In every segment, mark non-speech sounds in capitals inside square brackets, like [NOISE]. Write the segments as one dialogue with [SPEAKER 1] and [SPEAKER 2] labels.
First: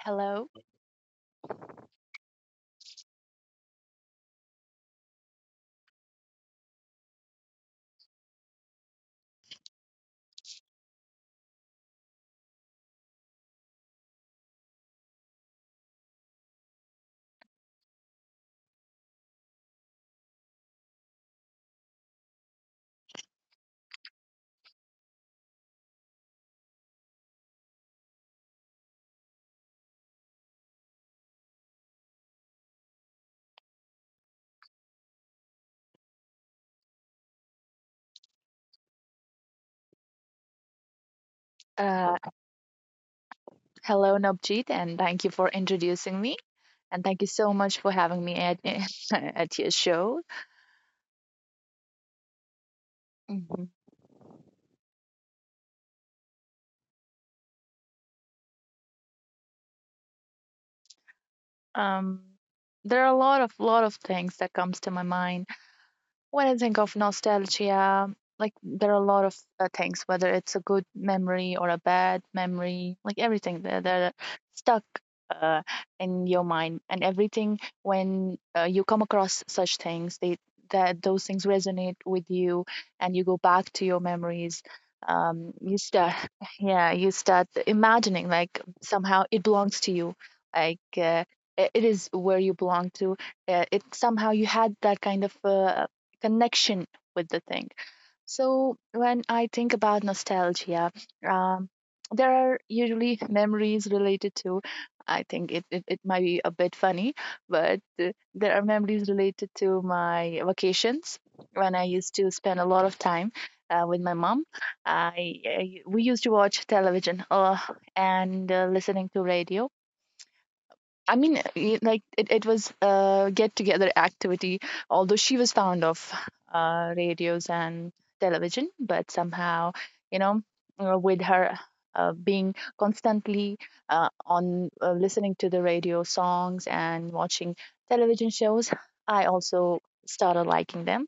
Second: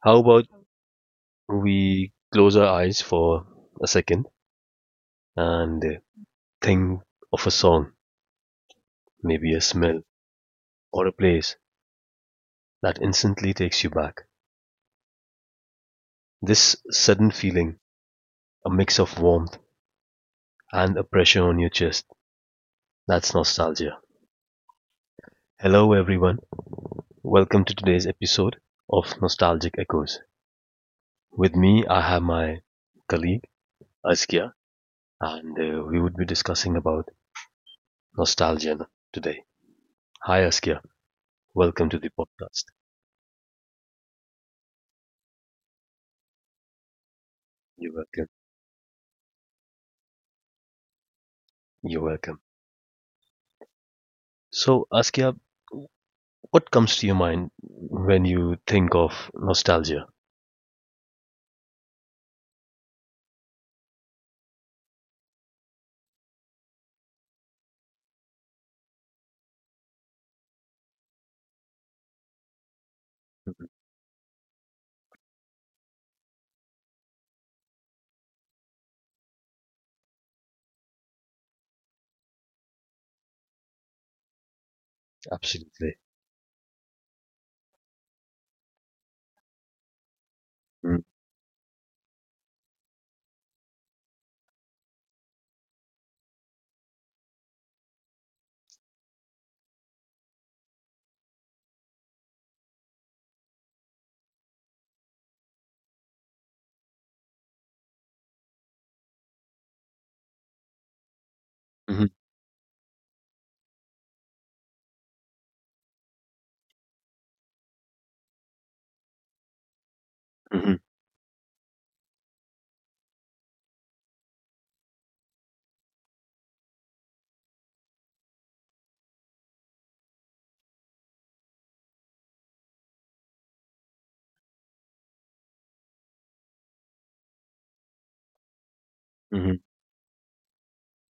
[SPEAKER 1] how about
[SPEAKER 2] Hello,
[SPEAKER 1] we close our eyes for a second and think of a song, maybe a smell or a place that instantly takes you back? This sudden feeling, a mix of warmth and a pressure on your chest, that's nostalgia. Hello, everyone. Welcome to today's episode of Nostalgic Echoes. With me, I have my colleague, Askia, and we would be discussing about nostalgia today. Hi, Askia. Welcome to the
[SPEAKER 2] uh,
[SPEAKER 1] podcast.
[SPEAKER 2] hello Navjeet, and thank you for introducing me, and thank you so much
[SPEAKER 1] You're
[SPEAKER 2] for having
[SPEAKER 1] welcome.
[SPEAKER 2] me at [LAUGHS] at your show.
[SPEAKER 1] You're welcome.
[SPEAKER 2] Mhm.
[SPEAKER 1] So, Askia, what comes to your mind when you think of nostalgia?
[SPEAKER 2] Um, there are a lot of things that comes to my mind when I think of nostalgia, like there are a lot of things, whether it's a good memory or a bad memory, like everything that are stuck uh, in your mind, and everything when you come across such things, they that those things resonate with you, and you go back to your memories. You
[SPEAKER 1] Absolutely.
[SPEAKER 2] start, [LAUGHS] yeah, you start imagining like somehow it belongs to you, like it is where you belong to. It somehow you had that kind of connection with the thing. So when I think about nostalgia, um, there are usually memories related to. I think it might be a bit funny, but there are memories related to my vacations when I
[SPEAKER 1] Mm-hmm.
[SPEAKER 2] used to spend a lot of time with my mom. I We used to watch television and listening to radio.
[SPEAKER 1] Hmm.
[SPEAKER 2] I mean, like it was a get together activity, although she was fond of radios and television. But somehow, you know, with her being constantly on listening to the radio songs and watching television shows, I
[SPEAKER 1] Hmm. Hmm.
[SPEAKER 2] also started liking them.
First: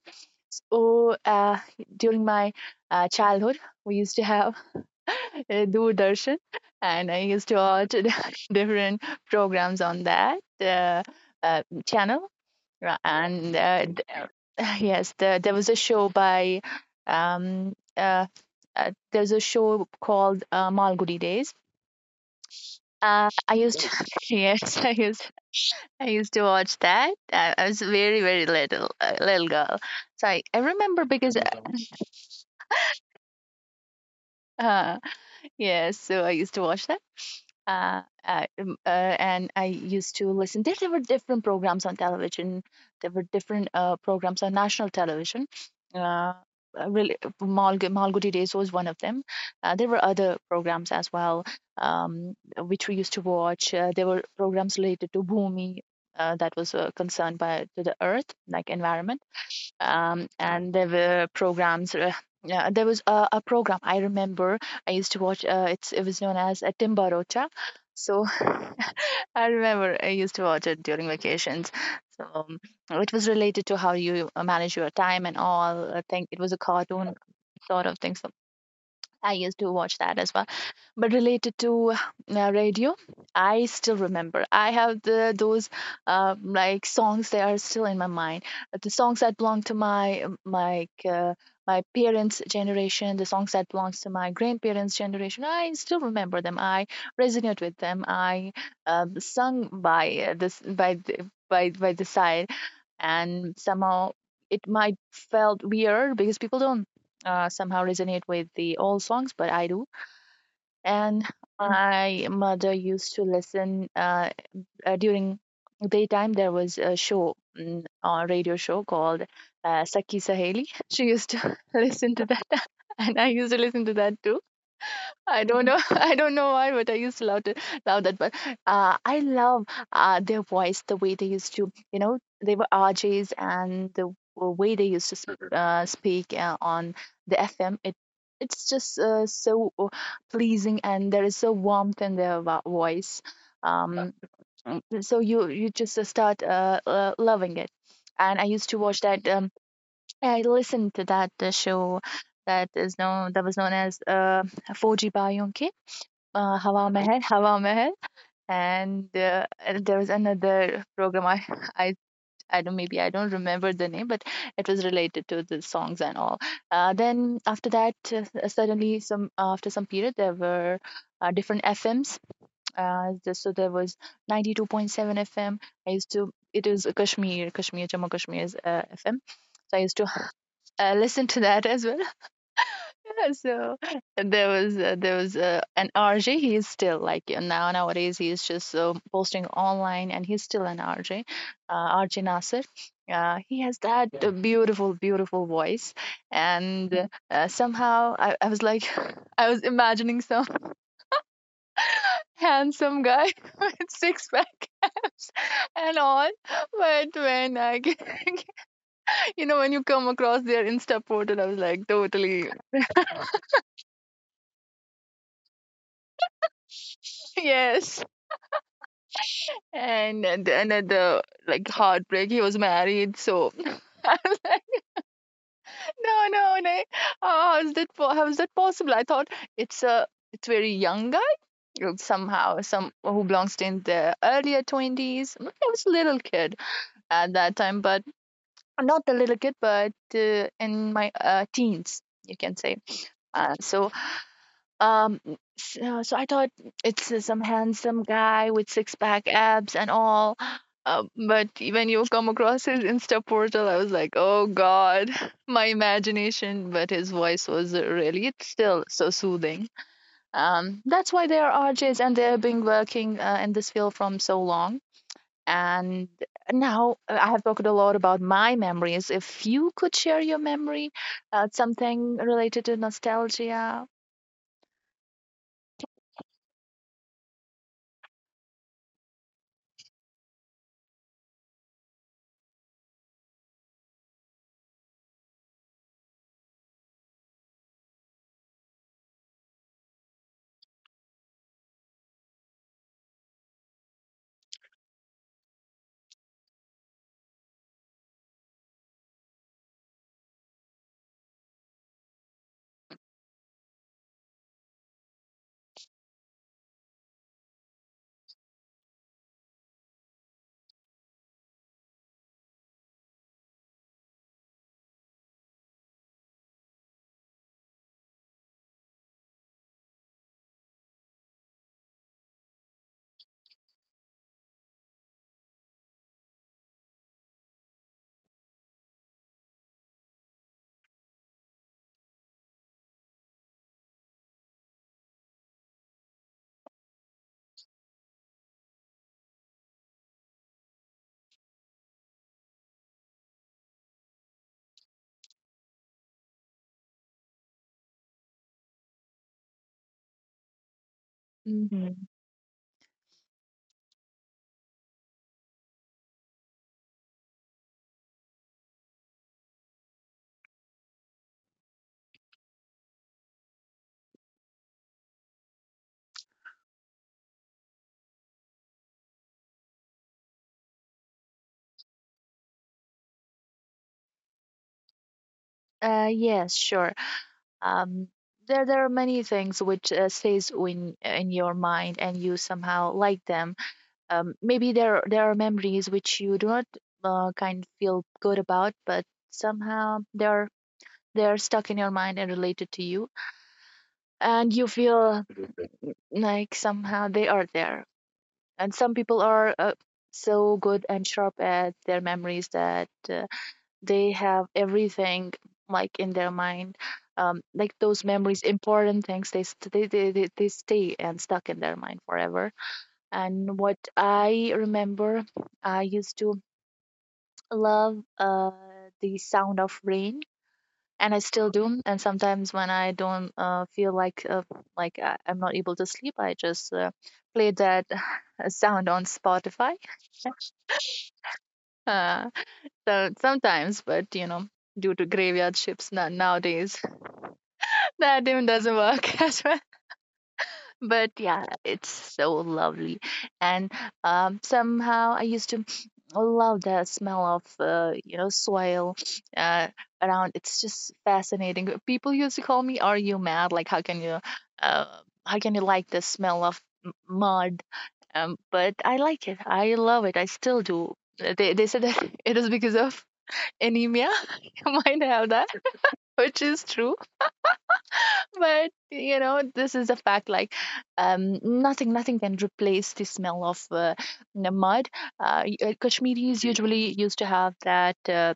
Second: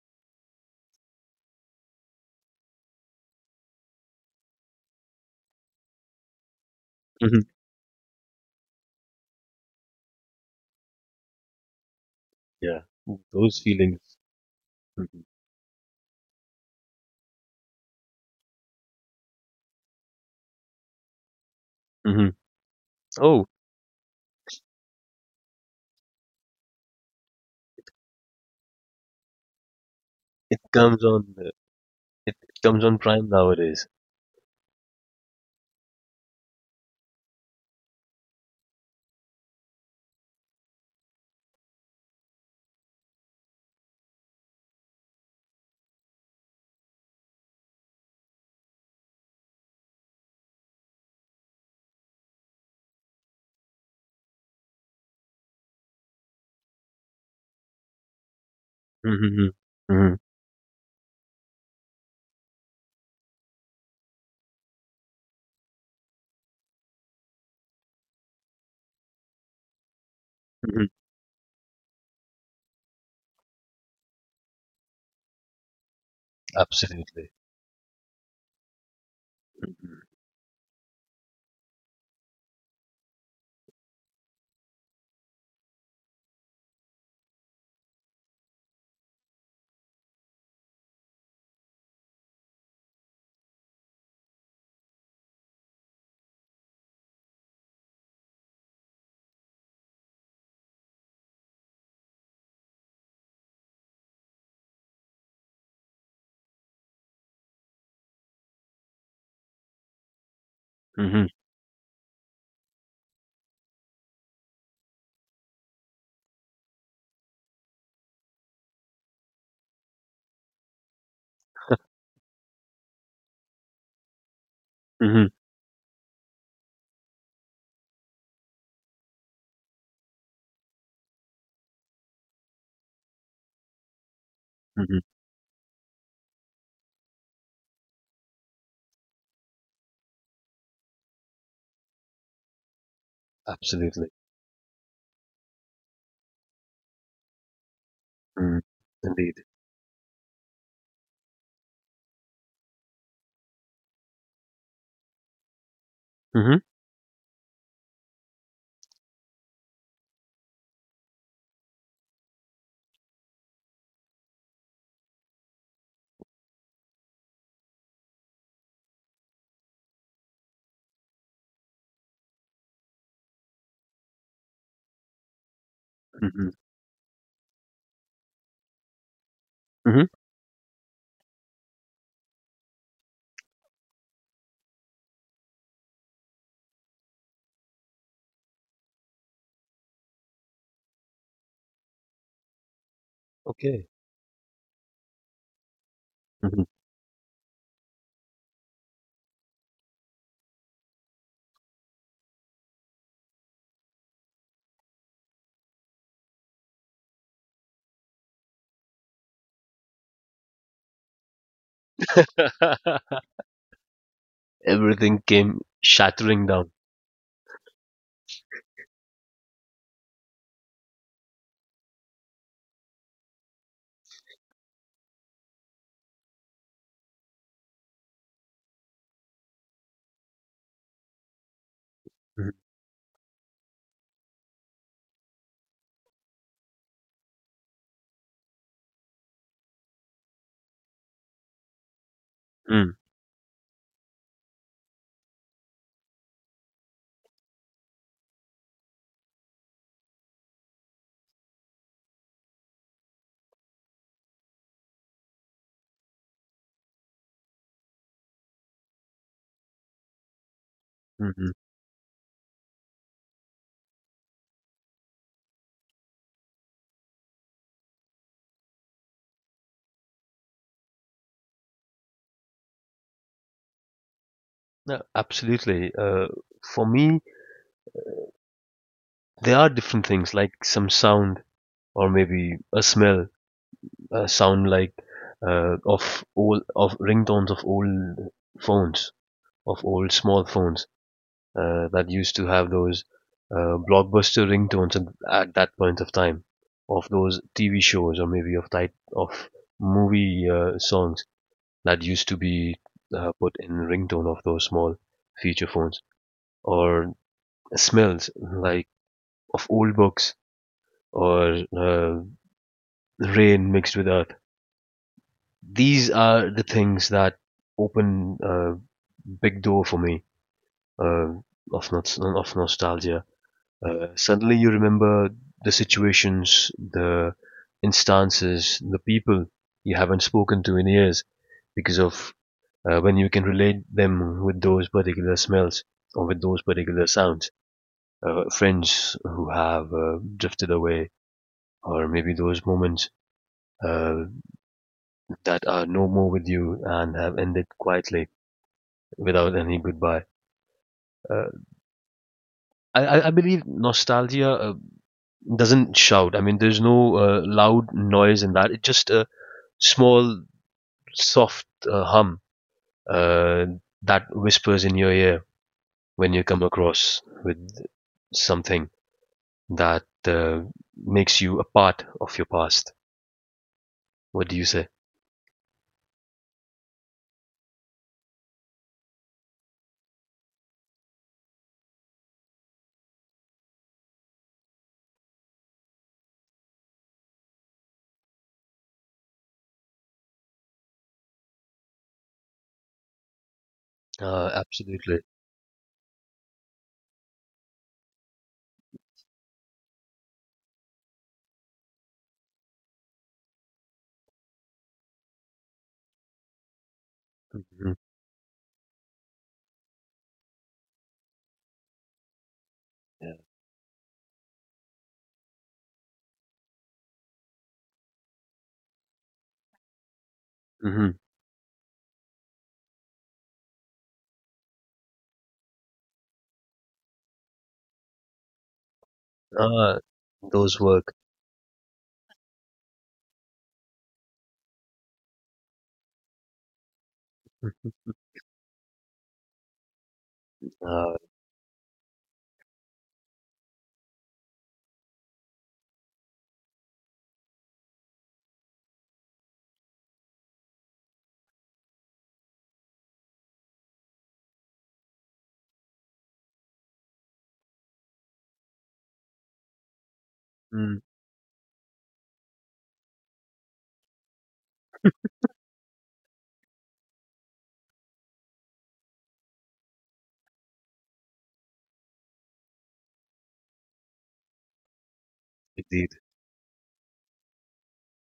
[SPEAKER 2] So during my childhood, we used to have [LAUGHS] Doordarshan, and I used
[SPEAKER 1] Hmm.
[SPEAKER 2] to watch [LAUGHS] different programs on that channel.
[SPEAKER 1] Yeah,
[SPEAKER 2] Ra- And
[SPEAKER 1] those
[SPEAKER 2] uh,
[SPEAKER 1] feelings.
[SPEAKER 2] d- [LAUGHS] yes,
[SPEAKER 1] Hmm.
[SPEAKER 2] um, uh, there's a show called Malgudi Days.
[SPEAKER 1] Hmm. Oh,
[SPEAKER 2] I used to, [LAUGHS] yes, I used to watch that. I was very very little girl, so I
[SPEAKER 1] it comes
[SPEAKER 2] remember
[SPEAKER 1] on.
[SPEAKER 2] because
[SPEAKER 1] uh, it comes on Prime nowadays.
[SPEAKER 2] [LAUGHS] uh, yes, so I used to watch that. And I used to listen. There were different programs on television. There were different programs on national television. Uh, Really, Malgudi Days was one of them. There were other programs as well, which we used to watch. There were programs related to Bhumi. That was concerned by to the earth, like environment.
[SPEAKER 1] Hmm. Hmm.
[SPEAKER 2] And there were programs. Yeah, there was a program I remember I used to watch. It was known as a Timbarocha. So [LAUGHS] I remember I used to watch it
[SPEAKER 1] Hmm.
[SPEAKER 2] during vacations. So it was related to how you manage your time and all. I think it was a cartoon
[SPEAKER 1] Absolutely.
[SPEAKER 2] sort of thing. So I used to watch that as well. But related to radio, I still remember. I have the Those like songs, they are still in my mind. The songs that belong to my my parents' generation, the songs that belongs to my grandparents' generation. I still remember them. I resonate with them. I Sung by this by the by the side, and somehow it might felt weird because people don't somehow resonate with the old songs, but I do. And
[SPEAKER 1] Hmm.
[SPEAKER 2] Mm. my mother used to listen during daytime. There was a show, a radio show called Saki Saheli. [LAUGHS] She used to [LAUGHS] listen to that, [LAUGHS] and I used to listen to that too.
[SPEAKER 1] Hmm.
[SPEAKER 2] I don't know. [LAUGHS] I don't know why, but I used to love that. But I love their voice, the way they used to, they were RJs, and the way they
[SPEAKER 1] Hmm.
[SPEAKER 2] used to speak on the FM. It's just so pleasing, and there is so warmth in their voice.
[SPEAKER 1] Absolutely.
[SPEAKER 2] Um, so you just start loving it. And I
[SPEAKER 1] Mm.
[SPEAKER 2] used to watch that.
[SPEAKER 1] Indeed.
[SPEAKER 2] I listened to that show that was known as 4G
[SPEAKER 1] Hmm.
[SPEAKER 2] Hawa Mehal, Hawa Mehal, and there was another program. I, I don't maybe I don't remember the name, but it was related to the songs and all. Then after that, suddenly some after some period, there were different FMs. So there was 92.7 FM. I used to
[SPEAKER 1] Hmm.
[SPEAKER 2] It was Kashmir, Jammu Kashmir's FM. So I used to
[SPEAKER 1] Hmm.
[SPEAKER 2] listen to that as well. Yeah, so there was an RJ. He's still like nowadays he's just posting online, and he's still an RJ, RJ Nasir. He has
[SPEAKER 1] Okay.
[SPEAKER 2] that beautiful, beautiful voice,
[SPEAKER 1] Hmm.
[SPEAKER 2] and somehow I was like, [LAUGHS] I was imagining some [LAUGHS] handsome guy [LAUGHS] with six pack and all, but [LAUGHS] you know, when you come across their Insta portal, I was like, totally,
[SPEAKER 1] [LAUGHS] Everything came shattering down.
[SPEAKER 2] [LAUGHS] yes. And another like heartbreak. He was married, so [LAUGHS] no, no, no. How is that possible? I thought it's a it's very young guy, somehow, some who belongs to in the earlier twenties. I was a little kid at that time, but not a little kid, but in my teens, you can say.
[SPEAKER 1] Mm-hmm. Mm-hmm.
[SPEAKER 2] Uh, so so I thought it's some handsome guy with six pack abs and all. But when you come across his Insta portal, I was like, oh God, [LAUGHS] my imagination. But his voice was really, it's still so soothing. That's why they are
[SPEAKER 1] Mm-hmm.
[SPEAKER 2] RJs and they've been working in this field from so long. And now I have talked a lot about my memories. If you could share your memory, something related to nostalgia.
[SPEAKER 1] No, absolutely. For me, there are different things like some sound or maybe a smell, a sound like of ringtones of old phones, of old small phones that used to have those blockbuster ringtones at that point of time, of those TV shows or maybe of type of movie songs that used to be put in ringtone of those small feature phones, or smells like of old books or rain mixed with earth. These are the things that open a big door for me, uh, of not of nostalgia. Suddenly you remember the situations, the instances, the people you haven't spoken to in years because of when you can relate them with those particular smells or with those particular sounds. Friends who have drifted away, or maybe those moments uh, that are no more with you and have ended quietly without any goodbye. Uh,
[SPEAKER 2] mm,
[SPEAKER 1] I believe nostalgia doesn't shout. I mean, there's no loud noise in that. It's just a small, soft hum uh, that whispers in your ear when you come across with something that makes you a part of your past. What do you say?
[SPEAKER 2] Uh, Yes, sure. Um, there are many things which stays in your mind, and you somehow like them. Maybe there are memories which you do not kind of feel good about, but somehow they're stuck in your mind and related to you, and you
[SPEAKER 1] Absolutely.
[SPEAKER 2] feel like somehow they are there. And some people are so good and sharp at their memories that they have everything like in their mind, like
[SPEAKER 1] Hmm.
[SPEAKER 2] those memories important things they, st- they stay and stuck in their mind forever.
[SPEAKER 1] Yeah.
[SPEAKER 2] And what I remember, I used to love the sound of rain, and
[SPEAKER 1] Hmm.
[SPEAKER 2] I still do. And sometimes when I don't feel like I'm not able to sleep, I just play that [LAUGHS] sound on Spotify.
[SPEAKER 1] Uh, those work.
[SPEAKER 2] [LAUGHS] uh, so sometimes, but due to graveyard ships nowadays, that even doesn't work [LAUGHS] as well. But
[SPEAKER 1] Uh,
[SPEAKER 2] yeah, it's so lovely. And somehow I used to love the smell of, soil uh, around. It's just fascinating. People used to call me, "Are you mad? Like, uh, how can you like the smell of mud?" But I like it. I love it. I still do.
[SPEAKER 1] mm,
[SPEAKER 2] They said that [LAUGHS] it is because of anemia. [LAUGHS] You might have that, which is true, but you know this is a fact. Like nothing can replace the smell of the mud.
[SPEAKER 1] Indeed.
[SPEAKER 2] Kashmiris usually used to have that,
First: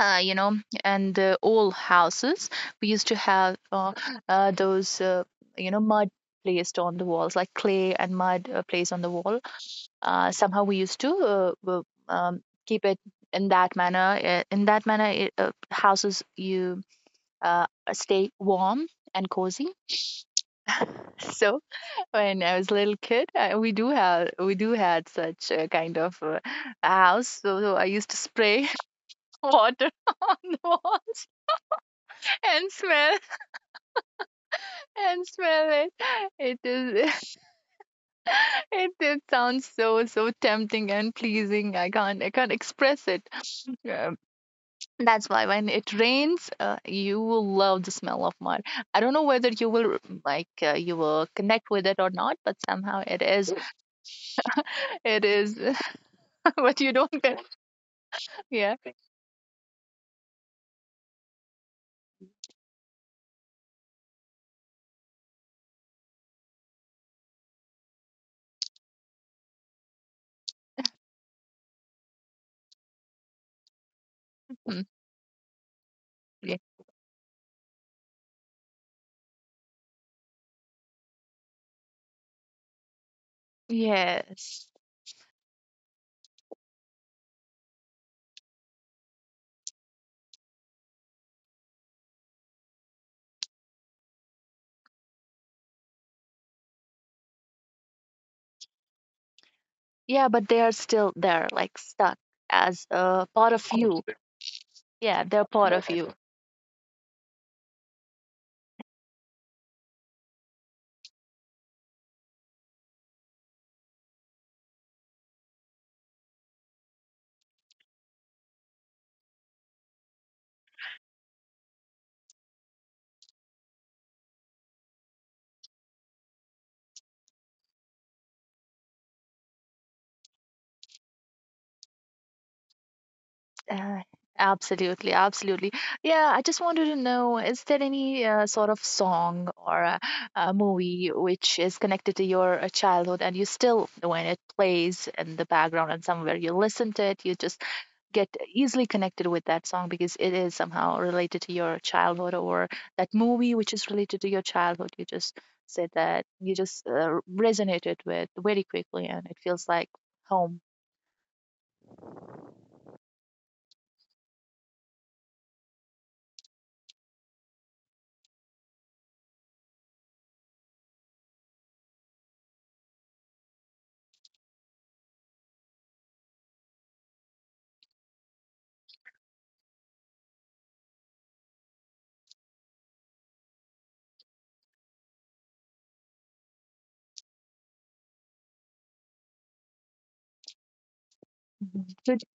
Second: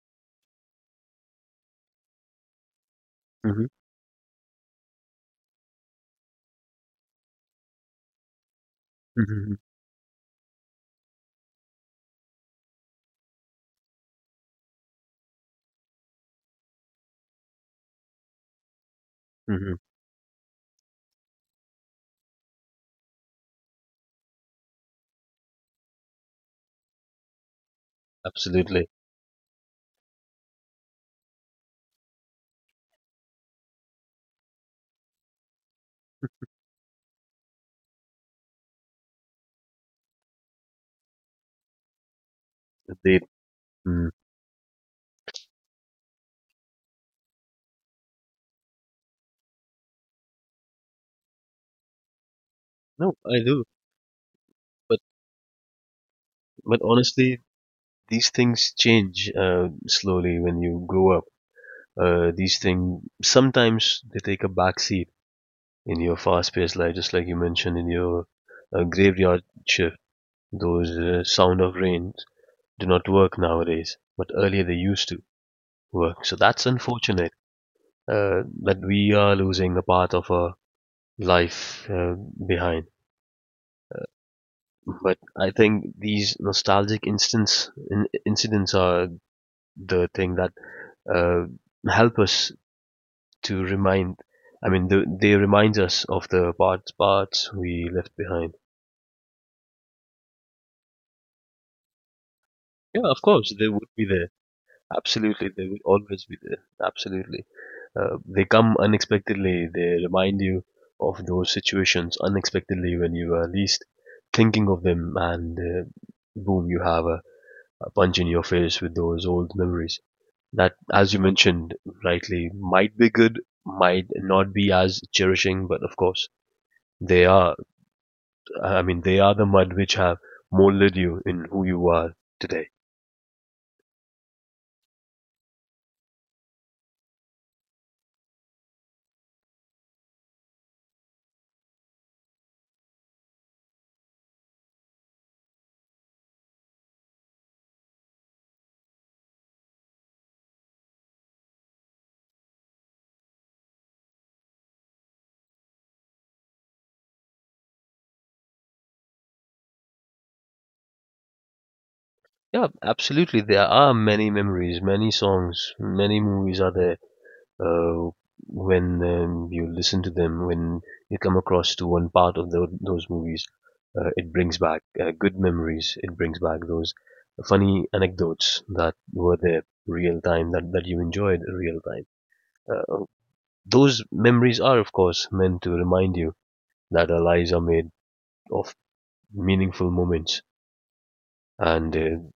[SPEAKER 2] uh, you know, and old houses we used to have
[SPEAKER 1] Mhm.
[SPEAKER 2] those, mud placed on the walls, like clay and mud placed on the wall.
[SPEAKER 1] Mhm,
[SPEAKER 2] Somehow we used to keep it in that manner. In that manner, houses you uh, stay warm and cozy.
[SPEAKER 1] mhm.
[SPEAKER 2] [LAUGHS] So when I was a little kid, we do have we do had such a kind of a house. So I used to spray
[SPEAKER 1] Absolutely,
[SPEAKER 2] [LAUGHS] water [LAUGHS] on the walls and smell and smell it. It is [LAUGHS] it sounds so so tempting and pleasing. I can't express
[SPEAKER 1] indeed.
[SPEAKER 2] it.
[SPEAKER 1] Mm.
[SPEAKER 2] Um, that's why when it rains, you will love the smell of mud. I don't know whether you will you will connect with it or not, but somehow
[SPEAKER 1] No,
[SPEAKER 2] it
[SPEAKER 1] I
[SPEAKER 2] is
[SPEAKER 1] do. But
[SPEAKER 2] [LAUGHS] it is [LAUGHS] what
[SPEAKER 1] but
[SPEAKER 2] you don't.
[SPEAKER 1] honestly, these
[SPEAKER 2] Yeah.
[SPEAKER 1] things change slowly when you grow up. These things sometimes they take a backseat in your fast-paced life, just like you mentioned in your graveyard shift. Those sound of rain do not work nowadays, but earlier they
[SPEAKER 2] Mhm.
[SPEAKER 1] used to work. So
[SPEAKER 2] Yeah.
[SPEAKER 1] that's unfortunate, that we are losing a part of our life behind.
[SPEAKER 2] Yes.
[SPEAKER 1] But I think these nostalgic incidents are the thing that uh, help us to remind. I mean, they remind us of the parts we left behind.
[SPEAKER 2] Yeah, but they are still there, like stuck as
[SPEAKER 1] Yeah, of
[SPEAKER 2] a part
[SPEAKER 1] course
[SPEAKER 2] of
[SPEAKER 1] they would
[SPEAKER 2] you.
[SPEAKER 1] be there.
[SPEAKER 2] Yeah, they're
[SPEAKER 1] Absolutely, they
[SPEAKER 2] part
[SPEAKER 1] will
[SPEAKER 2] of you.
[SPEAKER 1] always be there. Absolutely, they come unexpectedly. They remind you of those situations unexpectedly when you are least thinking of them, and boom, you have a punch in your face with those old memories. That, as you mentioned rightly, might be good, might not be as cherishing, but of course they are. I mean, they are the mud which have molded you in who you are today.
[SPEAKER 2] Uh, Absolutely, absolutely. Yeah, I just wanted to know, is there any sort of song or a movie which is connected to your childhood and you still, when it plays in the background and somewhere you listen to it, you just get easily connected with that song because it is somehow related to your childhood or that movie which is related to your childhood. You just said that you just resonated with very quickly and it feels like home.
[SPEAKER 1] Yeah, absolutely. There are many memories, many songs, many movies are there, uh, when you listen to them, when you come across to one part of those movies, it brings back good memories. It brings back those funny anecdotes that were there real time, that you enjoyed real time. Uh, those memories are, of course, meant to remind you that our lives are made of meaningful moments. And
[SPEAKER 2] [LAUGHS]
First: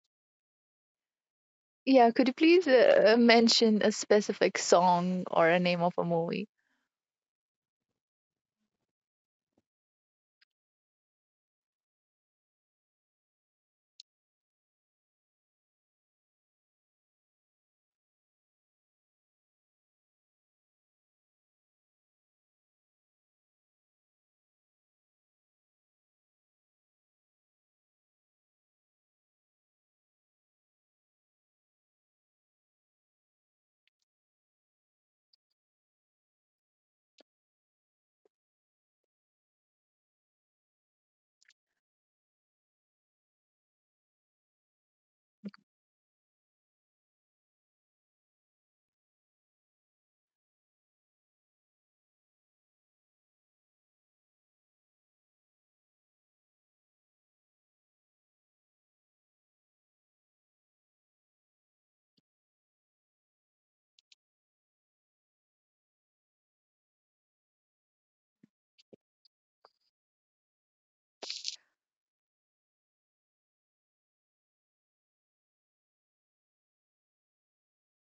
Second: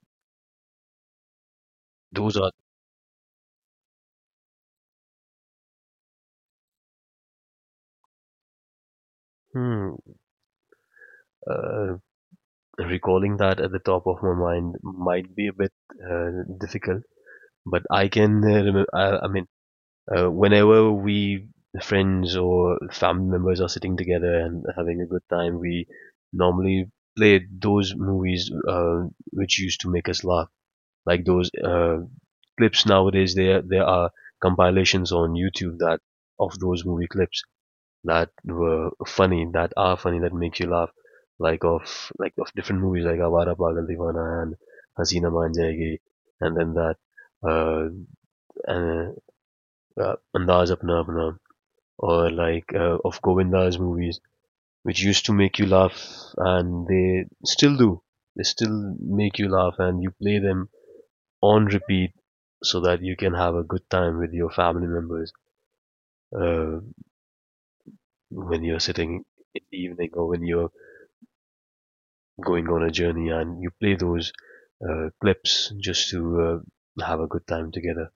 [SPEAKER 2] Yeah, could you
[SPEAKER 1] those are,
[SPEAKER 2] please mention a specific song or a name of a movie?
[SPEAKER 1] hmm, uh, Recalling that at the top of my mind might be a bit uh, difficult. But I can, uh, I mean, whenever we friends or family members are sitting together and having a good time, we normally play those movies which used to make us laugh, like those clips nowadays. There are compilations on YouTube that of those movie clips that were funny, that are funny, that makes you laugh, like of different movies like Awara Pagal Divana and Hasina Man Jayegi, and then that uh, and Andaz Apna Apna, or like of Govinda's movies, which used to make you laugh, and they still do. They still make you laugh, and you play them on repeat so that you can have a good time with your family members uh, when you're sitting in the evening or when you're going on a journey, and you play those clips just to have a good time together.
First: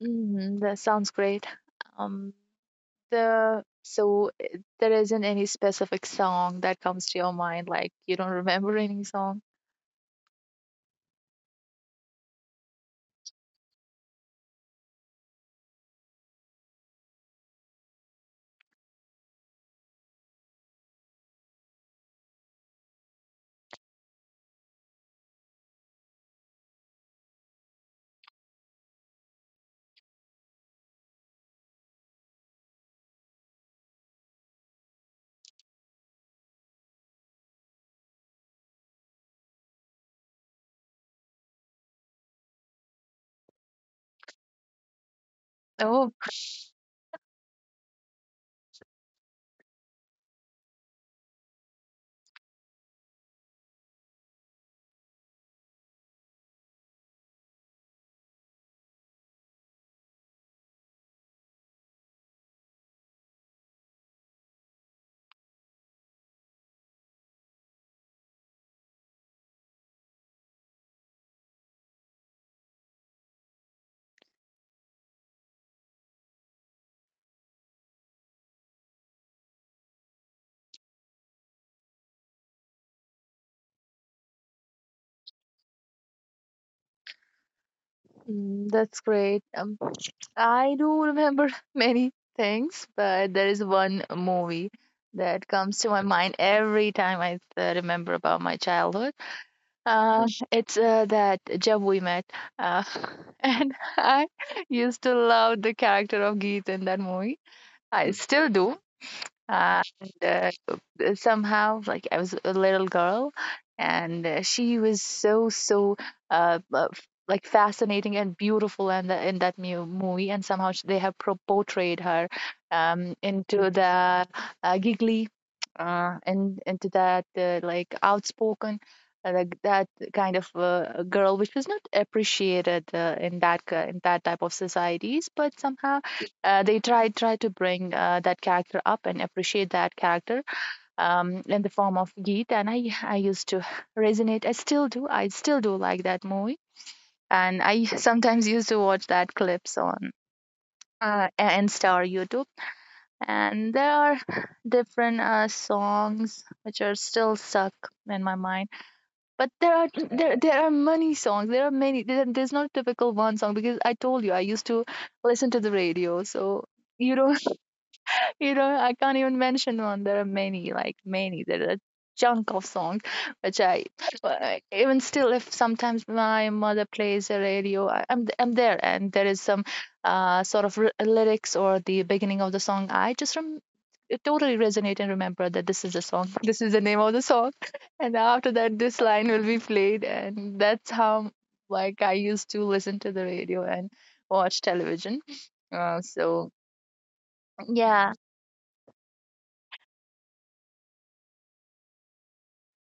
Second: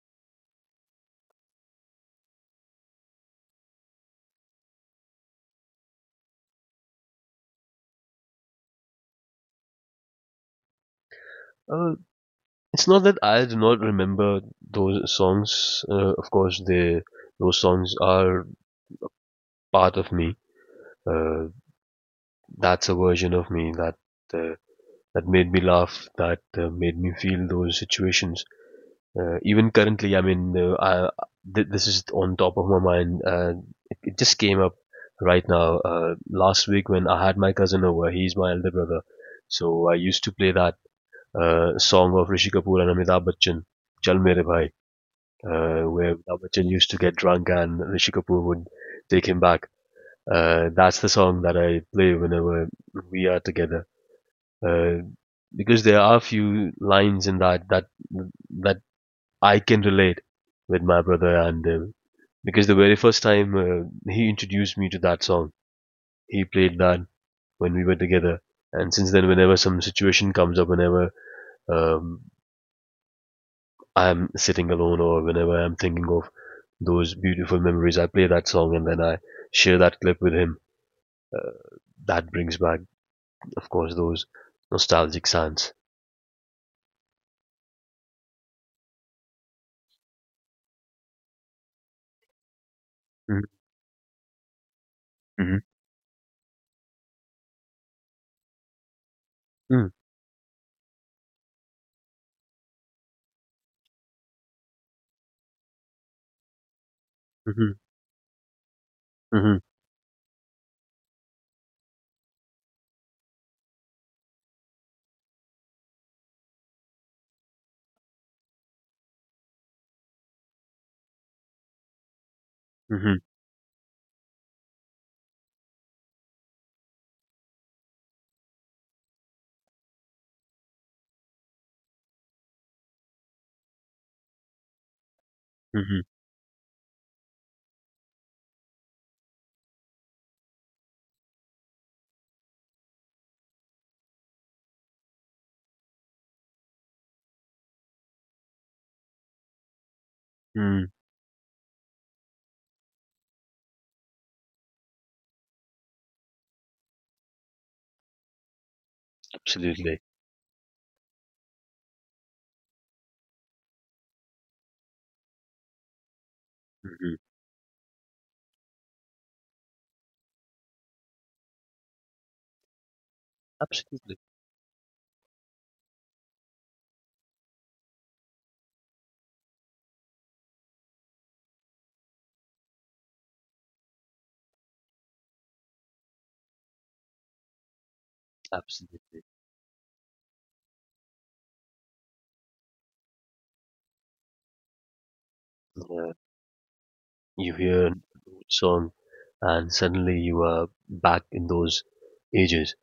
[SPEAKER 2] Hmm, that sounds great. Um, the so there isn't any specific song that comes to your mind, like you don't remember any song.
[SPEAKER 1] Other It's not that I do not remember those songs. Of course, they those songs are part of me. Uh, that's a version of me uh, that made me laugh, that made me feel those situations. Even currently, I mean, this is on top of my mind. It just came up right now. Last week when I had my cousin over, he's my elder brother, so I used to play that song of Rishi Kapoor and Amitabh Bachchan, "Chal Mere Bhai,"
[SPEAKER 2] Oh,
[SPEAKER 1] where Lamachan used to get drunk and Rishi Kapoor would take him back. That's the song that I play whenever we are together. Uh, because there are a few lines in that that I can relate with my brother, and because the very first time he introduced me to that song, he played that when we were together, and since then, whenever some situation comes up, whenever um, I'm sitting alone or whenever I'm thinking of those beautiful memories, I play that song and then I share that clip with him. That brings back, of course, those nostalgic sounds.
[SPEAKER 2] mm, that's great. I do remember [LAUGHS] many things, but
[SPEAKER 1] Mhm,
[SPEAKER 2] there is one movie that
[SPEAKER 1] mhm,
[SPEAKER 2] comes to my mind every time I remember about my childhood.
[SPEAKER 1] mm,
[SPEAKER 2] It's that Jab We Met. Uh, [LAUGHS] and I used to love the character of Geet in that movie.
[SPEAKER 1] mhm,
[SPEAKER 2] I still do.
[SPEAKER 1] mhm,
[SPEAKER 2] And Somehow, like, I was a little girl, and she was so like fascinating and beautiful, and in that movie, and somehow they have portrayed her
[SPEAKER 1] mhm,
[SPEAKER 2] into the giggly and into that like outspoken like that kind of girl, which was not appreciated in that type of societies, but somehow
[SPEAKER 1] mhm,
[SPEAKER 2] they try to bring that character up and appreciate that character in the form of Geet. And I used to resonate. I still do. I still do like that movie. And I [LAUGHS] sometimes used to watch that clips on
[SPEAKER 1] mm.
[SPEAKER 2] Insta or YouTube. And there are different songs which are still stuck in my mind. But there are
[SPEAKER 1] Absolutely.
[SPEAKER 2] there there are many songs. There are many. There's not a typical one song because I told you I used to listen to the radio. So you
[SPEAKER 1] Mhm.
[SPEAKER 2] don't. You know, I can't even mention one. There are many, like many. There are a chunk of songs which I
[SPEAKER 1] Absolutely.
[SPEAKER 2] even still, if sometimes my mother plays a radio, I'm there, and there is some sort of lyrics or the beginning of the song. I just it totally resonate and remember that this is the song. [LAUGHS] This is the name of the song, [LAUGHS] and after that, this
[SPEAKER 1] Absolutely.
[SPEAKER 2] line will be played, and that's how like I used to listen to the radio and watch television.
[SPEAKER 1] Yeah.
[SPEAKER 2] So
[SPEAKER 1] You hear an
[SPEAKER 2] yeah,
[SPEAKER 1] old song and suddenly you are back in those ages.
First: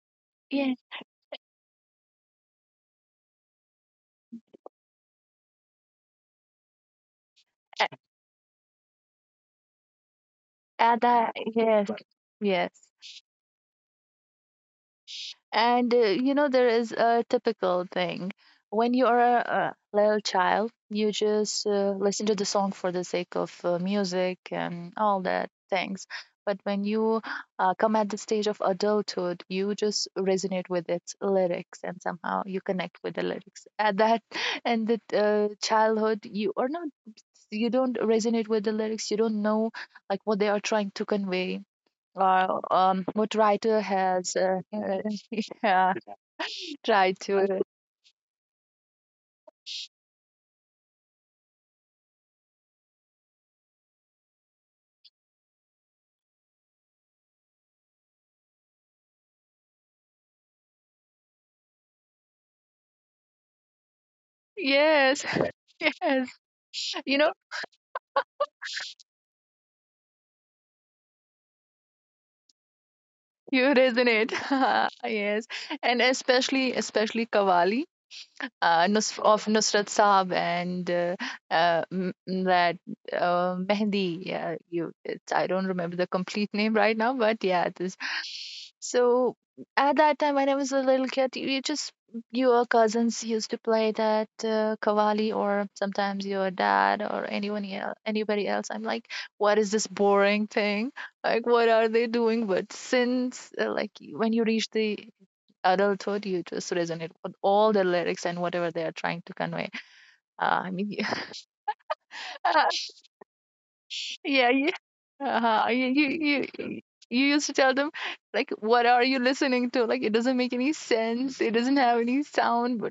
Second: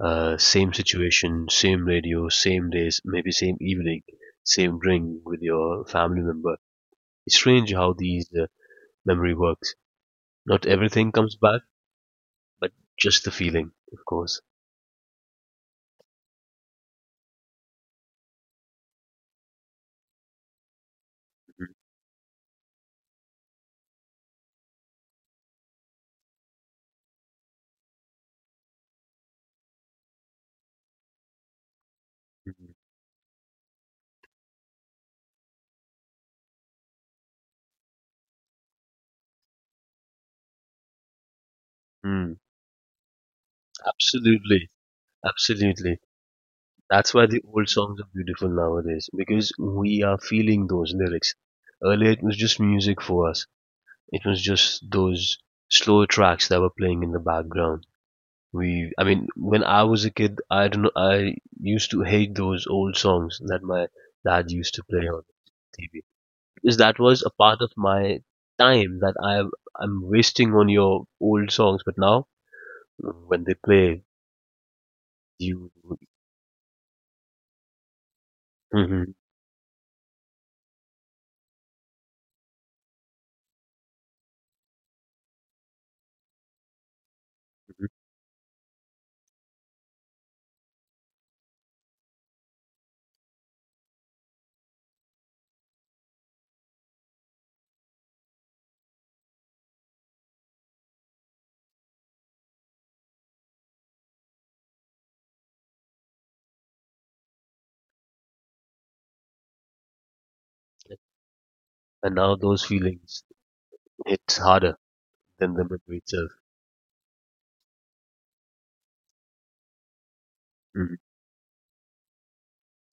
[SPEAKER 1] Same
[SPEAKER 2] yeah.
[SPEAKER 1] situation, same radio, same days, maybe same evening, same drink with your family member. It's strange how these memory works. Not
[SPEAKER 2] At
[SPEAKER 1] everything
[SPEAKER 2] that,
[SPEAKER 1] comes back,
[SPEAKER 2] yes, yes.
[SPEAKER 1] but just the feeling, of course.
[SPEAKER 2] And you know, there is a typical thing. When you are a little child, you just listen to the song for the sake of music and all that things. But when you come at the stage of adulthood, you just resonate with its lyrics and somehow you
[SPEAKER 1] Mhm.
[SPEAKER 2] connect with the lyrics. At that, [LAUGHS] and the childhood, you are not, you don't resonate with the lyrics. You don't know like what they are trying to convey
[SPEAKER 1] Mm,
[SPEAKER 2] what writer has
[SPEAKER 1] absolutely,
[SPEAKER 2] [LAUGHS] yeah,
[SPEAKER 1] absolutely. That's
[SPEAKER 2] tried
[SPEAKER 1] why the
[SPEAKER 2] to?
[SPEAKER 1] old songs are beautiful nowadays, because we are feeling those lyrics. Earlier, it was just music for us. It was just those slow tracks that were playing in the background. I mean, when I was a kid, I don't know, I used to hate those old songs that my dad used to play on
[SPEAKER 2] Yes, [LAUGHS]
[SPEAKER 1] TV
[SPEAKER 2] yes.
[SPEAKER 1] because that
[SPEAKER 2] You
[SPEAKER 1] was a
[SPEAKER 2] know,
[SPEAKER 1] part of my time that I'm wasting on your old songs. But now, when they
[SPEAKER 2] you
[SPEAKER 1] play,
[SPEAKER 2] resonate. [LAUGHS] Yes,
[SPEAKER 1] you
[SPEAKER 2] and especially Kavali.
[SPEAKER 1] [LAUGHS]
[SPEAKER 2] uh,
[SPEAKER 1] and
[SPEAKER 2] Nus- of Nusrat Saab and uh, m- that Mehndi. Yeah, you. It's, I don't remember the complete name right now, but yeah, it is. So at that time, when I was a little kid, you just your cousins used to play that kavali, or sometimes your dad or anyone else, anybody else. I'm like, what is this boring thing? Like, what are they doing? But since like when you reach the adulthood, you just resonate with all the lyrics and whatever they are trying to convey. I mean, you-
[SPEAKER 1] now those
[SPEAKER 2] [LAUGHS]
[SPEAKER 1] feelings hit
[SPEAKER 2] yeah, yeah.
[SPEAKER 1] harder than the
[SPEAKER 2] Uh, you,
[SPEAKER 1] memory itself.
[SPEAKER 2] you, you, you used to tell them, like, what are you listening to? Like, it doesn't make any
[SPEAKER 1] Mhm.
[SPEAKER 2] sense. It doesn't have any sound.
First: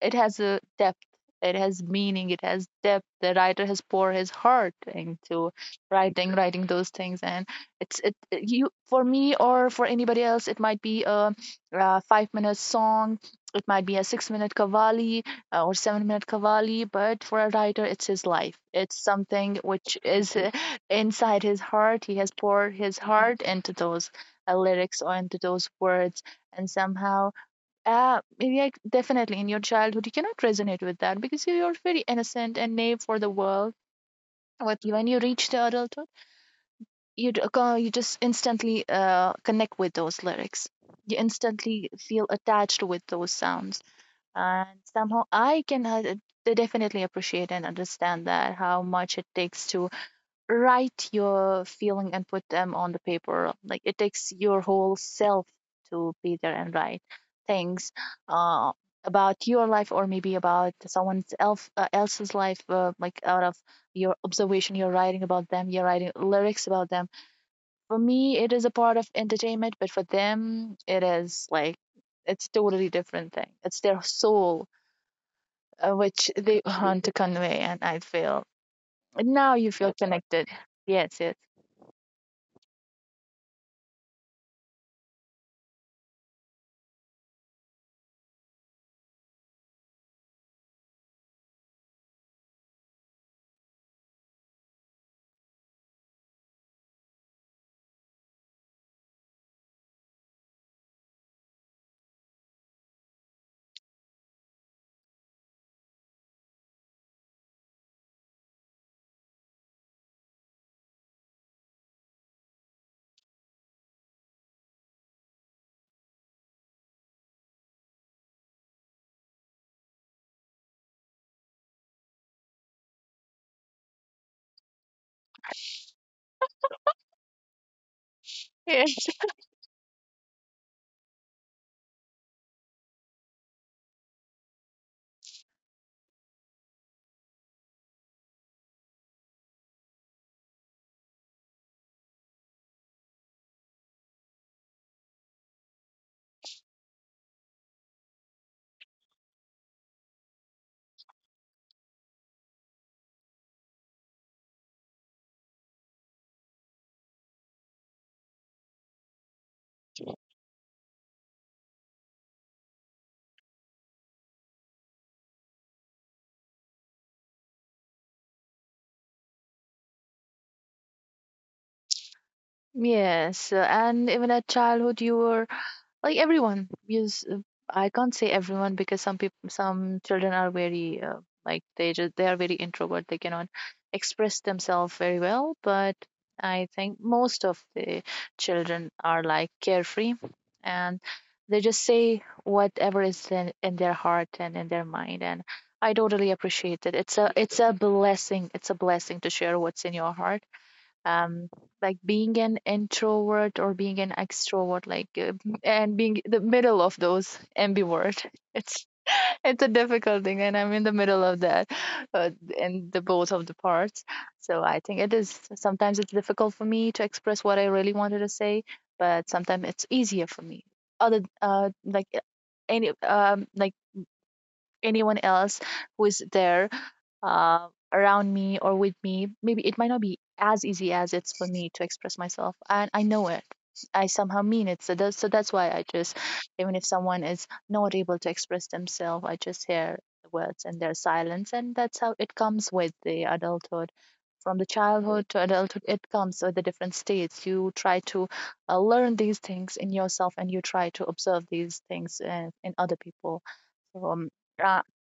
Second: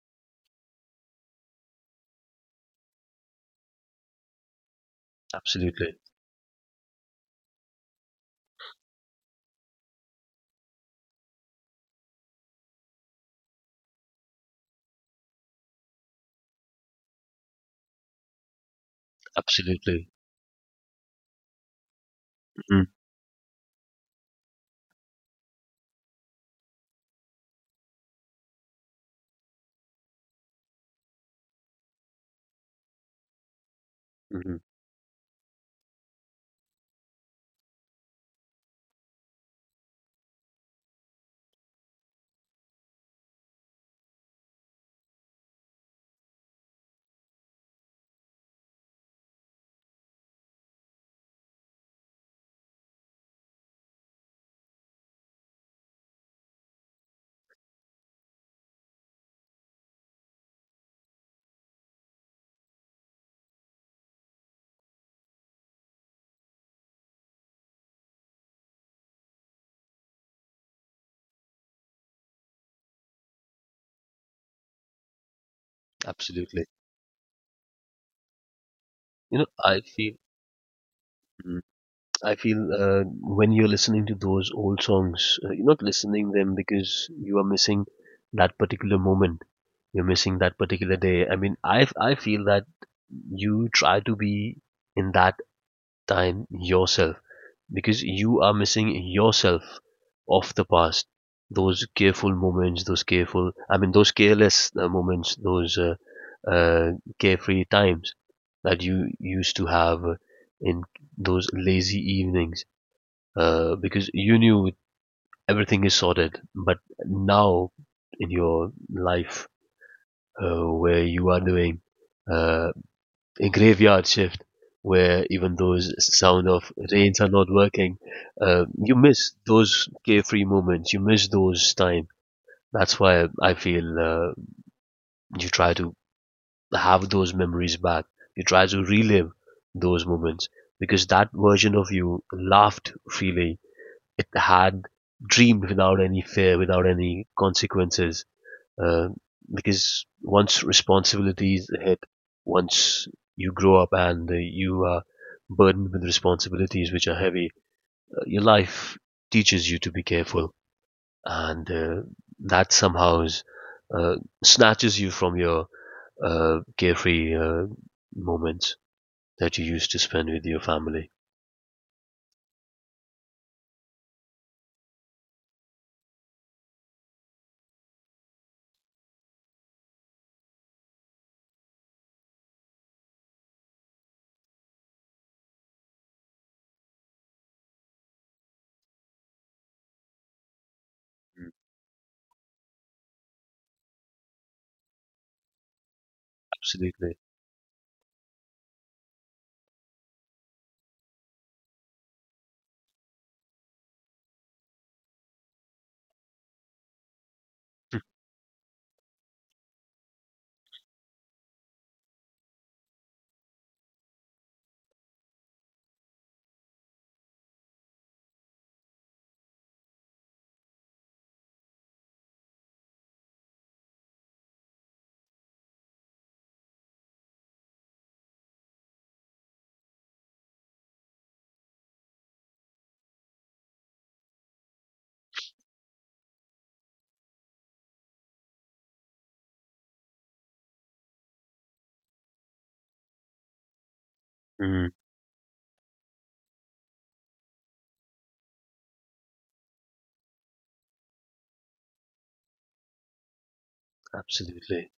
[SPEAKER 2] It has a depth. It has meaning. It has depth. The writer has poured his heart into
[SPEAKER 1] Absolutely,
[SPEAKER 2] writing those things, and it's it you for me or for anybody else. It might be a, 5 minute song. It might be a 6 minute kavali or 7 minute kavali. But for a writer, it's his life. It's something which
[SPEAKER 1] absolutely.
[SPEAKER 2] is [LAUGHS] inside his heart. He has poured
[SPEAKER 1] Mhm.
[SPEAKER 2] his heart into those lyrics or into those words, and somehow yeah, definitely. In your childhood, you cannot resonate with that because you- are very innocent and naive for the world.
[SPEAKER 1] Mhm.
[SPEAKER 2] But when you reach the adulthood, you just instantly connect with those lyrics. You instantly feel attached with those sounds, and somehow I can definitely appreciate and understand that how much it takes to write your feeling and put them on the paper, like it takes your whole self to be there and write things uh, about your life or maybe about someone else else's life, like out of your observation you're writing about them, you're writing lyrics about them. For me it is a part of entertainment, but for them it is like it's totally different thing, it's their soul which they
[SPEAKER 1] Absolutely.
[SPEAKER 2] [LAUGHS] want to convey, and I feel
[SPEAKER 1] You know,
[SPEAKER 2] now you
[SPEAKER 1] I
[SPEAKER 2] feel
[SPEAKER 1] feel.
[SPEAKER 2] connected. Yes, yes.
[SPEAKER 1] I feel, when you're listening to those old songs, you're not listening them because you are missing that particular moment. You're missing that particular day. I mean, I feel that you try to be in that time yourself because you are missing yourself of the past. Those careful moments, those careful, I mean, those careless moments, those uh, carefree times that you used to have in those lazy evenings, because you knew everything is sorted. But now in your life, where you are doing uh, a graveyard shift, where even those sound of rains are not working, you
[SPEAKER 2] [LAUGHS]
[SPEAKER 1] miss those carefree moments. You miss those time. That's why I feel, you try to have those memories back. You try to relive those moments because that version of you laughed freely, it had dreamed without any fear, without any consequences. Uh, because once responsibilities hit, once you grow up and you are burdened with responsibilities which are heavy, your life teaches you to be careful, and that somehow uh, snatches you from your carefree moments that you used to spend with your family.
[SPEAKER 2] Yes, and even at childhood, you were like everyone. Yes, I can't say everyone because some people, some children are very like they just they are very introvert. They cannot express themselves very well. But I think most of the children are like carefree, and they just say whatever is in their heart and in their mind. And I totally appreciate it. It's
[SPEAKER 1] Absolutely.
[SPEAKER 2] a it's a blessing. It's a blessing to share what's in your heart, um, like being an introvert or being an extrovert, like, and being the middle of those ambivert [LAUGHS] it's it's a difficult thing and I'm in the middle of that uh, in the both of the parts. So I think it is sometimes it's difficult for me to express what I really wanted to say, but sometimes it's easier for me. Other any um like anyone else who is there uh, around me or with me, maybe it might not be as easy as it's for me to express myself. And I know it. I somehow mean it. So that's why I just, even if someone is not able to express themselves, I just hear the words and their silence. And that's how it comes with the adulthood. From the
[SPEAKER 1] Mm,
[SPEAKER 2] childhood to adulthood, it comes with the different states. You try to learn these things in yourself, and you try to observe these things in other people. So, um, uh,
[SPEAKER 1] absolutely.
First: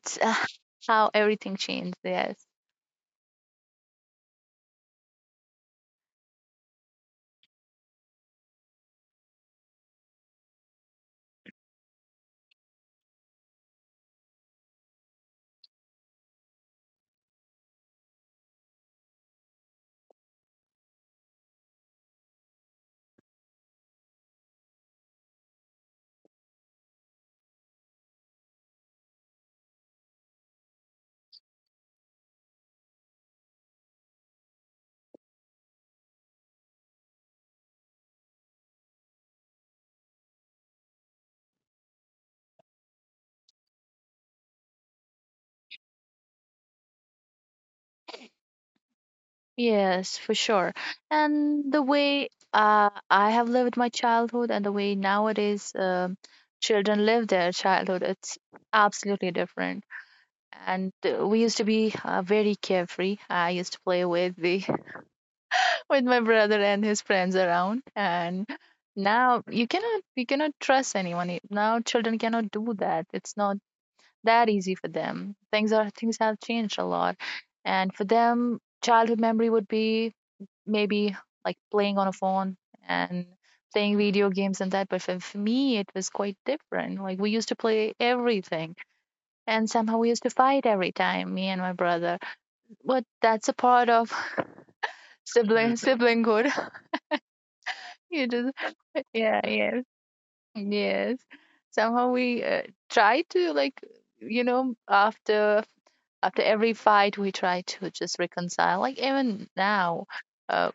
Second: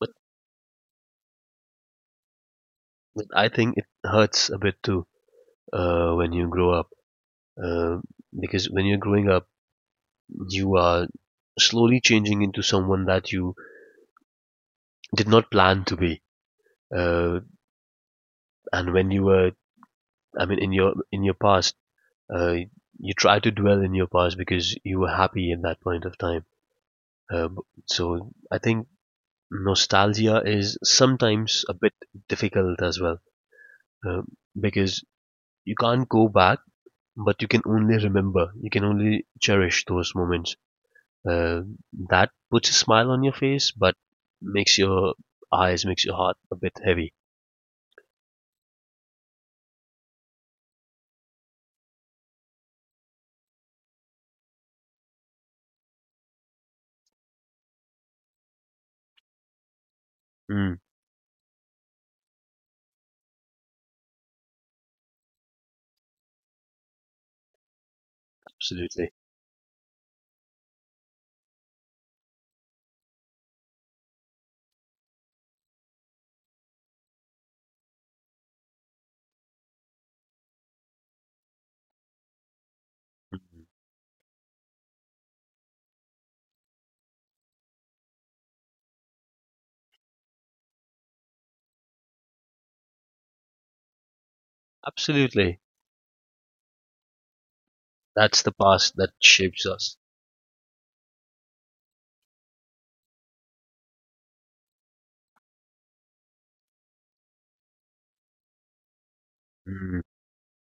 [SPEAKER 1] But
[SPEAKER 2] [LAUGHS] how everything changed. Yes.
[SPEAKER 1] I think it hurts a bit too, when you grow up. Um because when you're growing up, you are slowly changing into someone that you did not plan to be. Uh, and I mean, in your past, uh, you try to dwell in your past because you were happy at that point of time. Um, so I think nostalgia is sometimes a bit difficult as well, um, because you can't go back, but you can only remember. You can only cherish those moments, uh, that puts a smile on your face, but makes your eyes, makes your heart a bit heavy.
[SPEAKER 2] Yes, for sure. And the way I have lived my childhood and the way nowadays children live their childhood, it's absolutely different.
[SPEAKER 1] Mm,
[SPEAKER 2] And we used to be very carefree. I used to play with the [LAUGHS] with my brother and his friends around. And
[SPEAKER 1] absolutely.
[SPEAKER 2] now you cannot trust anyone. Now children cannot do that. It's not that easy for them. Things have changed a lot, and for them, childhood memory would be maybe like playing on a phone and
[SPEAKER 1] Mm,
[SPEAKER 2] playing video games and that. But for me, it was quite different. Like we used to play everything, and somehow we used to fight every time, me and my brother. But that's a part of [LAUGHS]
[SPEAKER 1] absolutely.
[SPEAKER 2] siblinghood. [LAUGHS] You
[SPEAKER 1] That's the
[SPEAKER 2] just
[SPEAKER 1] past that
[SPEAKER 2] yeah
[SPEAKER 1] shapes
[SPEAKER 2] yes
[SPEAKER 1] us.
[SPEAKER 2] yes. Somehow we try to, like, you know, after after every fight we try to just reconcile, like even
[SPEAKER 1] Mm,
[SPEAKER 2] now uh,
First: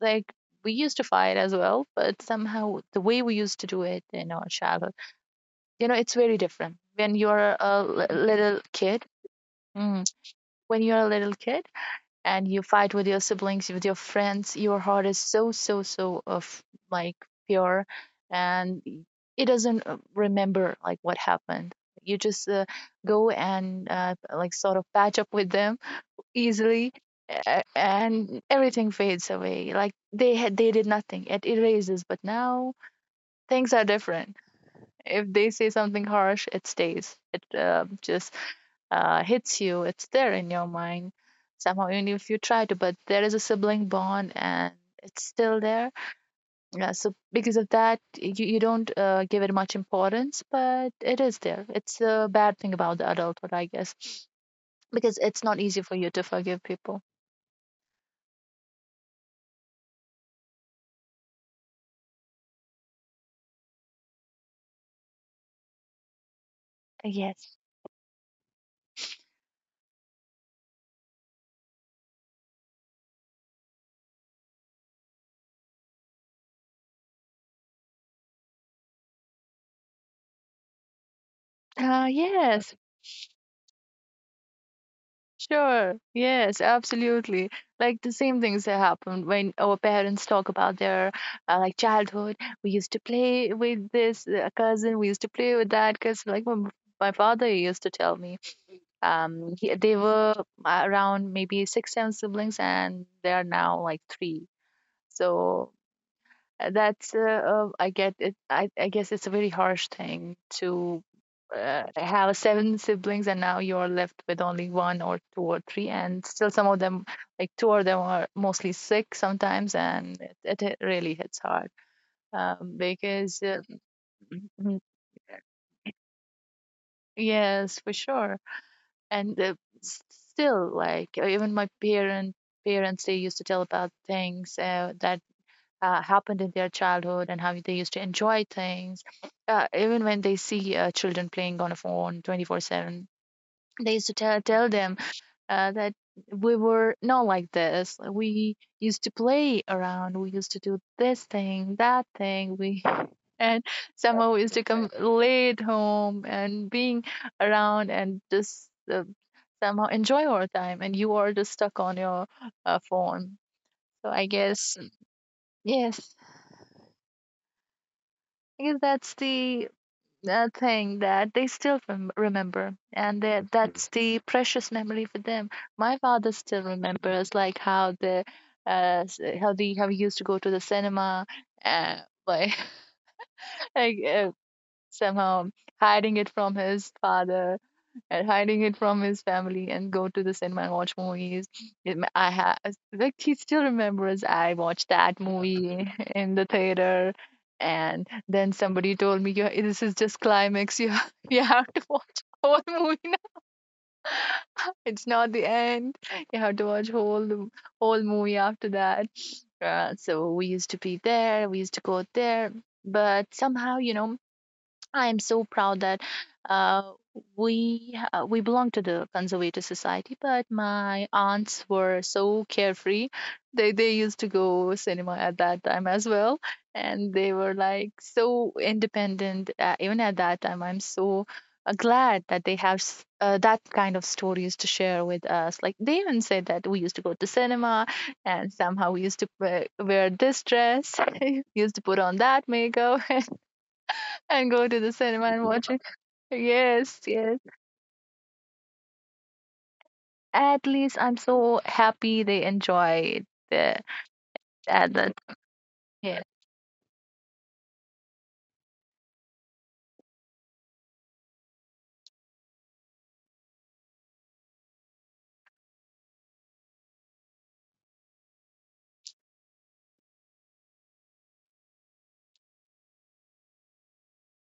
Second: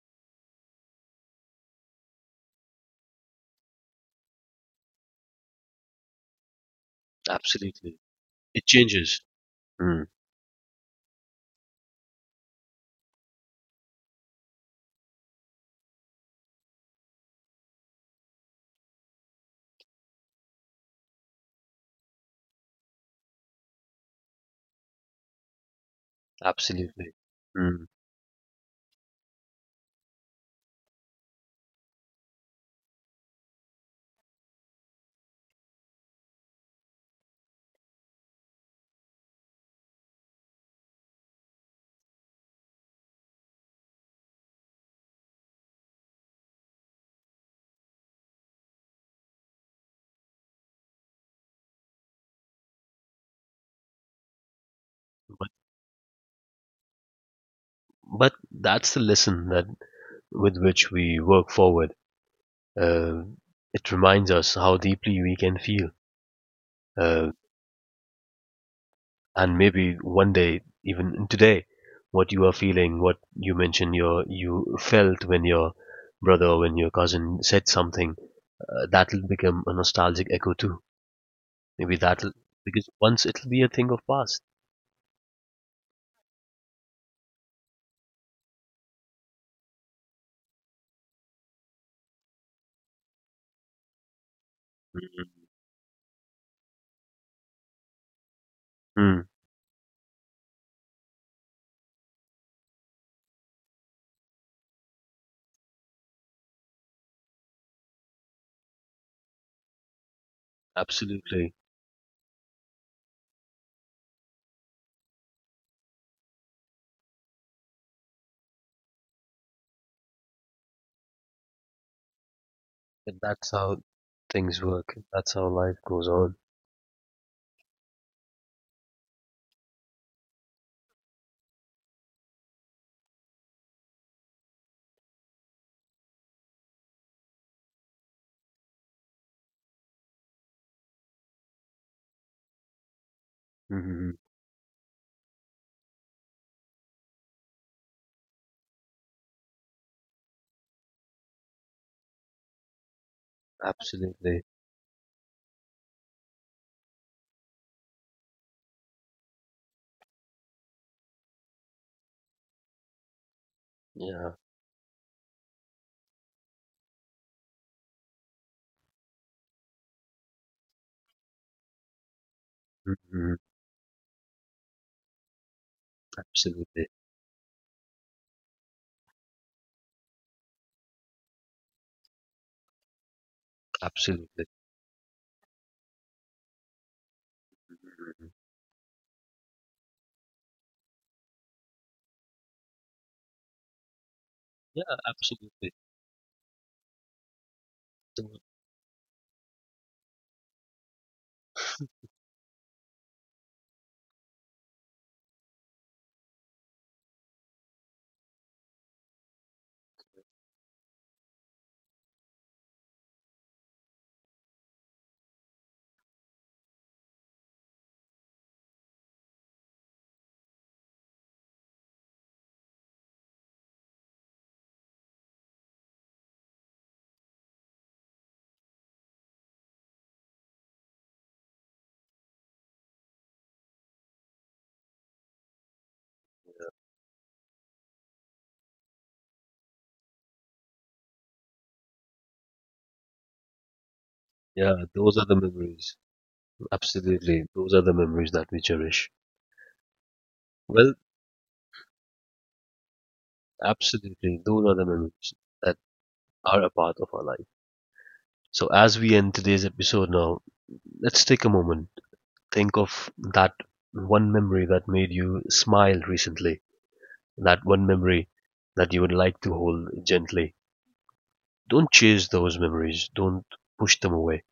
[SPEAKER 2] like we used to fight as well, but somehow the way we used to do it in our childhood, you know it's very different when you're a
[SPEAKER 1] absolutely.
[SPEAKER 2] li- little
[SPEAKER 1] It
[SPEAKER 2] kid.
[SPEAKER 1] changes.
[SPEAKER 2] Mm,
[SPEAKER 1] Mm,
[SPEAKER 2] when you're a little kid and you fight with your siblings, with your friends, your heart is so so so of like pure, and it doesn't remember like what happened. You just go and like sort of patch up with them easily,
[SPEAKER 1] absolutely. Mm.
[SPEAKER 2] and everything fades away like they had they did nothing. It erases. But now things are different. If they say something harsh, it stays. It just hits you. It's there in your mind somehow, even if you try to. But there is a sibling bond, and it's still there. Yeah, so because of that, you don't give it much importance, but it is there. It's a bad thing about the adulthood, I guess, because it's
[SPEAKER 1] But,
[SPEAKER 2] not easy for you to forgive people.
[SPEAKER 1] but that's the lesson that with which we work forward. Uh, it reminds us how deeply we can feel. Uh,
[SPEAKER 2] Yes.
[SPEAKER 1] and maybe one day, even today, what you are feeling, what you mentioned you felt when your brother or when your cousin said something, that'll become a nostalgic echo too. Maybe that'll,
[SPEAKER 2] Yes,
[SPEAKER 1] because once it'll be a thing of past.
[SPEAKER 2] sure. Yes, absolutely. Like the same things that happened when our parents talk about their like childhood. We used to play with this cousin. We used to
[SPEAKER 1] Mhm.
[SPEAKER 2] play with that because like my father used to tell me,
[SPEAKER 1] Mm,
[SPEAKER 2] he, they were around maybe six, seven siblings, and they are now like three. So That's I get it. I guess it's a very harsh thing to
[SPEAKER 1] absolutely.
[SPEAKER 2] have seven siblings and now you're left with only one or two or three, and still some of them, like two of them, are mostly sick sometimes, and it, it really hits hard,
[SPEAKER 1] And
[SPEAKER 2] because
[SPEAKER 1] that's how things
[SPEAKER 2] mm,
[SPEAKER 1] work, that's how life goes on.
[SPEAKER 2] yes, for sure, and s- still like even my parents they used to tell about things that happened in their childhood and how they used to enjoy things. Even when they see children playing on a phone 24/7, they used to
[SPEAKER 1] Hmm.
[SPEAKER 2] tell them that we were not like this. We used to play around, we used to do this thing, that thing. We [LAUGHS] and somehow we
[SPEAKER 1] Absolutely.
[SPEAKER 2] used to come late home and being around and just somehow enjoy our time, and you are just stuck on your phone, so I
[SPEAKER 1] Yeah.
[SPEAKER 2] guess yes. Because that's the thing that they still remember, and
[SPEAKER 1] Hmm.
[SPEAKER 2] they, that's the precious memory for them. My father still
[SPEAKER 1] Absolutely.
[SPEAKER 2] remembers like how the how the how we used to go to the cinema, like [LAUGHS] like
[SPEAKER 1] Absolutely.
[SPEAKER 2] somehow hiding it from his father and
[SPEAKER 1] Mhm.
[SPEAKER 2] hiding it from his family and go to the cinema and watch movies. It ma- I ha Like he still remembers I
[SPEAKER 1] Yeah,
[SPEAKER 2] watched that
[SPEAKER 1] absolutely.
[SPEAKER 2] movie [LAUGHS] in the theater, and
[SPEAKER 1] So,
[SPEAKER 2] then somebody told me, "Yeah, this is just climax. You have, [LAUGHS] you have to watch [LAUGHS] whole movie now. [LAUGHS] It's not the end. You have to watch whole movie after that." So we used to be there. We used to go there, but somehow, you know, I am so proud that uh, we belong to the conservative society, but my aunts were so carefree. They used to go cinema at that time as well, and they were like so independent. Even at that time, I'm so glad that they have that kind of stories to share with us. Like they even said that we used to go to cinema, and somehow we used to wear this dress, [LAUGHS] used to put on that makeup, [LAUGHS] and go to
[SPEAKER 1] yeah,
[SPEAKER 2] the
[SPEAKER 1] those
[SPEAKER 2] cinema
[SPEAKER 1] are the
[SPEAKER 2] and watch it.
[SPEAKER 1] memories.
[SPEAKER 2] Yes, yes.
[SPEAKER 1] Absolutely. Those are the memories that we cherish.
[SPEAKER 2] At least
[SPEAKER 1] Well,
[SPEAKER 2] I'm so happy they enjoyed the
[SPEAKER 1] absolutely. Those are the
[SPEAKER 2] advent.
[SPEAKER 1] memories that
[SPEAKER 2] Yeah.
[SPEAKER 1] are a part of our life. So, as we end today's episode now, let's take a moment. Think of that one memory that made you smile recently, that one memory that you would like to hold gently. Don't chase those memories, don't push them away.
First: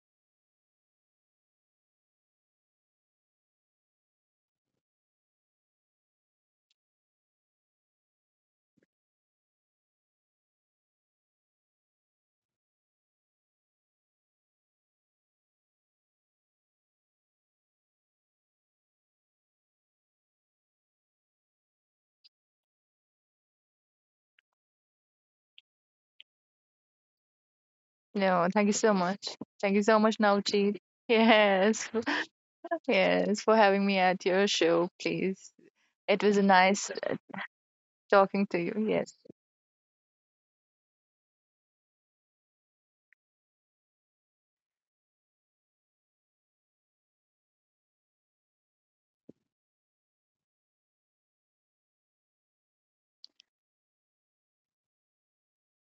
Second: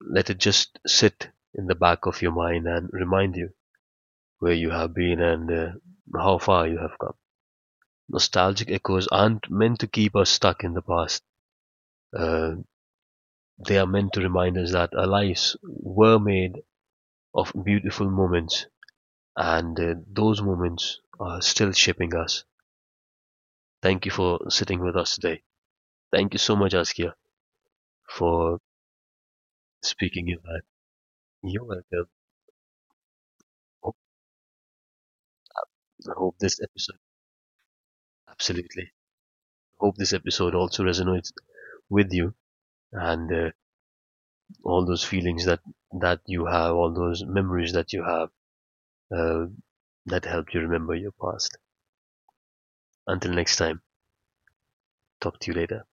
[SPEAKER 1] Let it just sit in the back of your mind and remind you where you have been and how far you have come. Nostalgic echoes aren't meant to keep us stuck in the past. Uh, they are meant to remind us that our lives were made of beautiful moments, and those moments are still shaping us. Thank you for sitting with us today. Thank you so much, Askia,
[SPEAKER 2] No,
[SPEAKER 1] for
[SPEAKER 2] thank you so much. Thank you so much,
[SPEAKER 1] speaking in that.
[SPEAKER 2] Navjeet.
[SPEAKER 1] You're
[SPEAKER 2] Yes,
[SPEAKER 1] welcome.
[SPEAKER 2] [LAUGHS] yes, for having
[SPEAKER 1] Hope,
[SPEAKER 2] me at your show, please.
[SPEAKER 1] I
[SPEAKER 2] It
[SPEAKER 1] hope
[SPEAKER 2] was
[SPEAKER 1] this
[SPEAKER 2] nice
[SPEAKER 1] episode,
[SPEAKER 2] talking to you.
[SPEAKER 1] absolutely,
[SPEAKER 2] Yes.
[SPEAKER 1] hope this episode also resonates with you and all those feelings that you have, all those memories that you have, uh, that help you remember your past. Until next time, talk to you later.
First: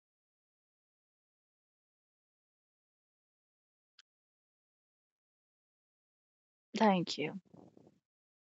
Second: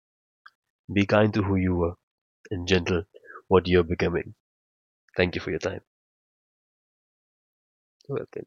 [SPEAKER 1] Be kind to who you were and gentle what you're becoming. Thank you for your time.
[SPEAKER 2] Thank you.
[SPEAKER 1] You're welcome.